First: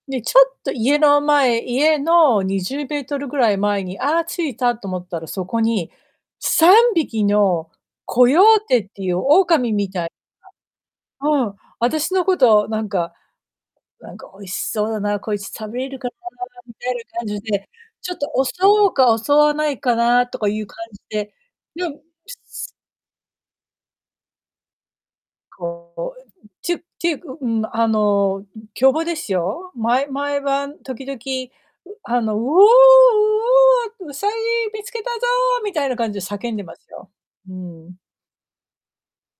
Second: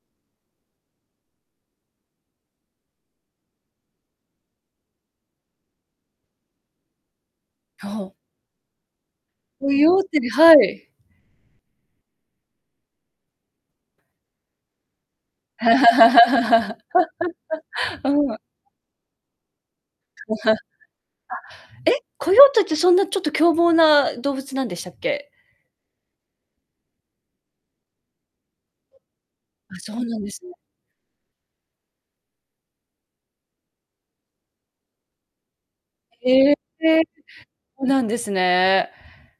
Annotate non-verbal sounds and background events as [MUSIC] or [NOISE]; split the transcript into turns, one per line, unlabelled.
に、ちょっと家の前、家の20メートルぐらい前に「あ、着いた」と思ったら、そこに3匹の
や、ほう。
コヨーテっていう
コ
狼み
ヨー
た
テ
い
てではい。
なうん、私のこと、なんか、「なんか美味しそうな、こいつ食べれるかな」みたいな感じで、
[LAUGHS]
ちょっ
う
と
ーん。
襲おうか襲わないかなとかい
[CHUCKLES] あ、
う感じで、よ
え、
んぷ
コヨーテっ
す。
てそんな、ちょっと凶暴な動物なんでしたっけ？
こう、こえうん、ちゅていうか、うーん、あの、ん、凶暴ですよ。
あ、そ
ま
う
い
なんで
毎
すね。
晩、時々、うあの、「ウオー、ウオー、ウサギ見つけたぞ」みたいな感じで叫
へえ、
んでますよ。うー
そう
ん。
なんですね。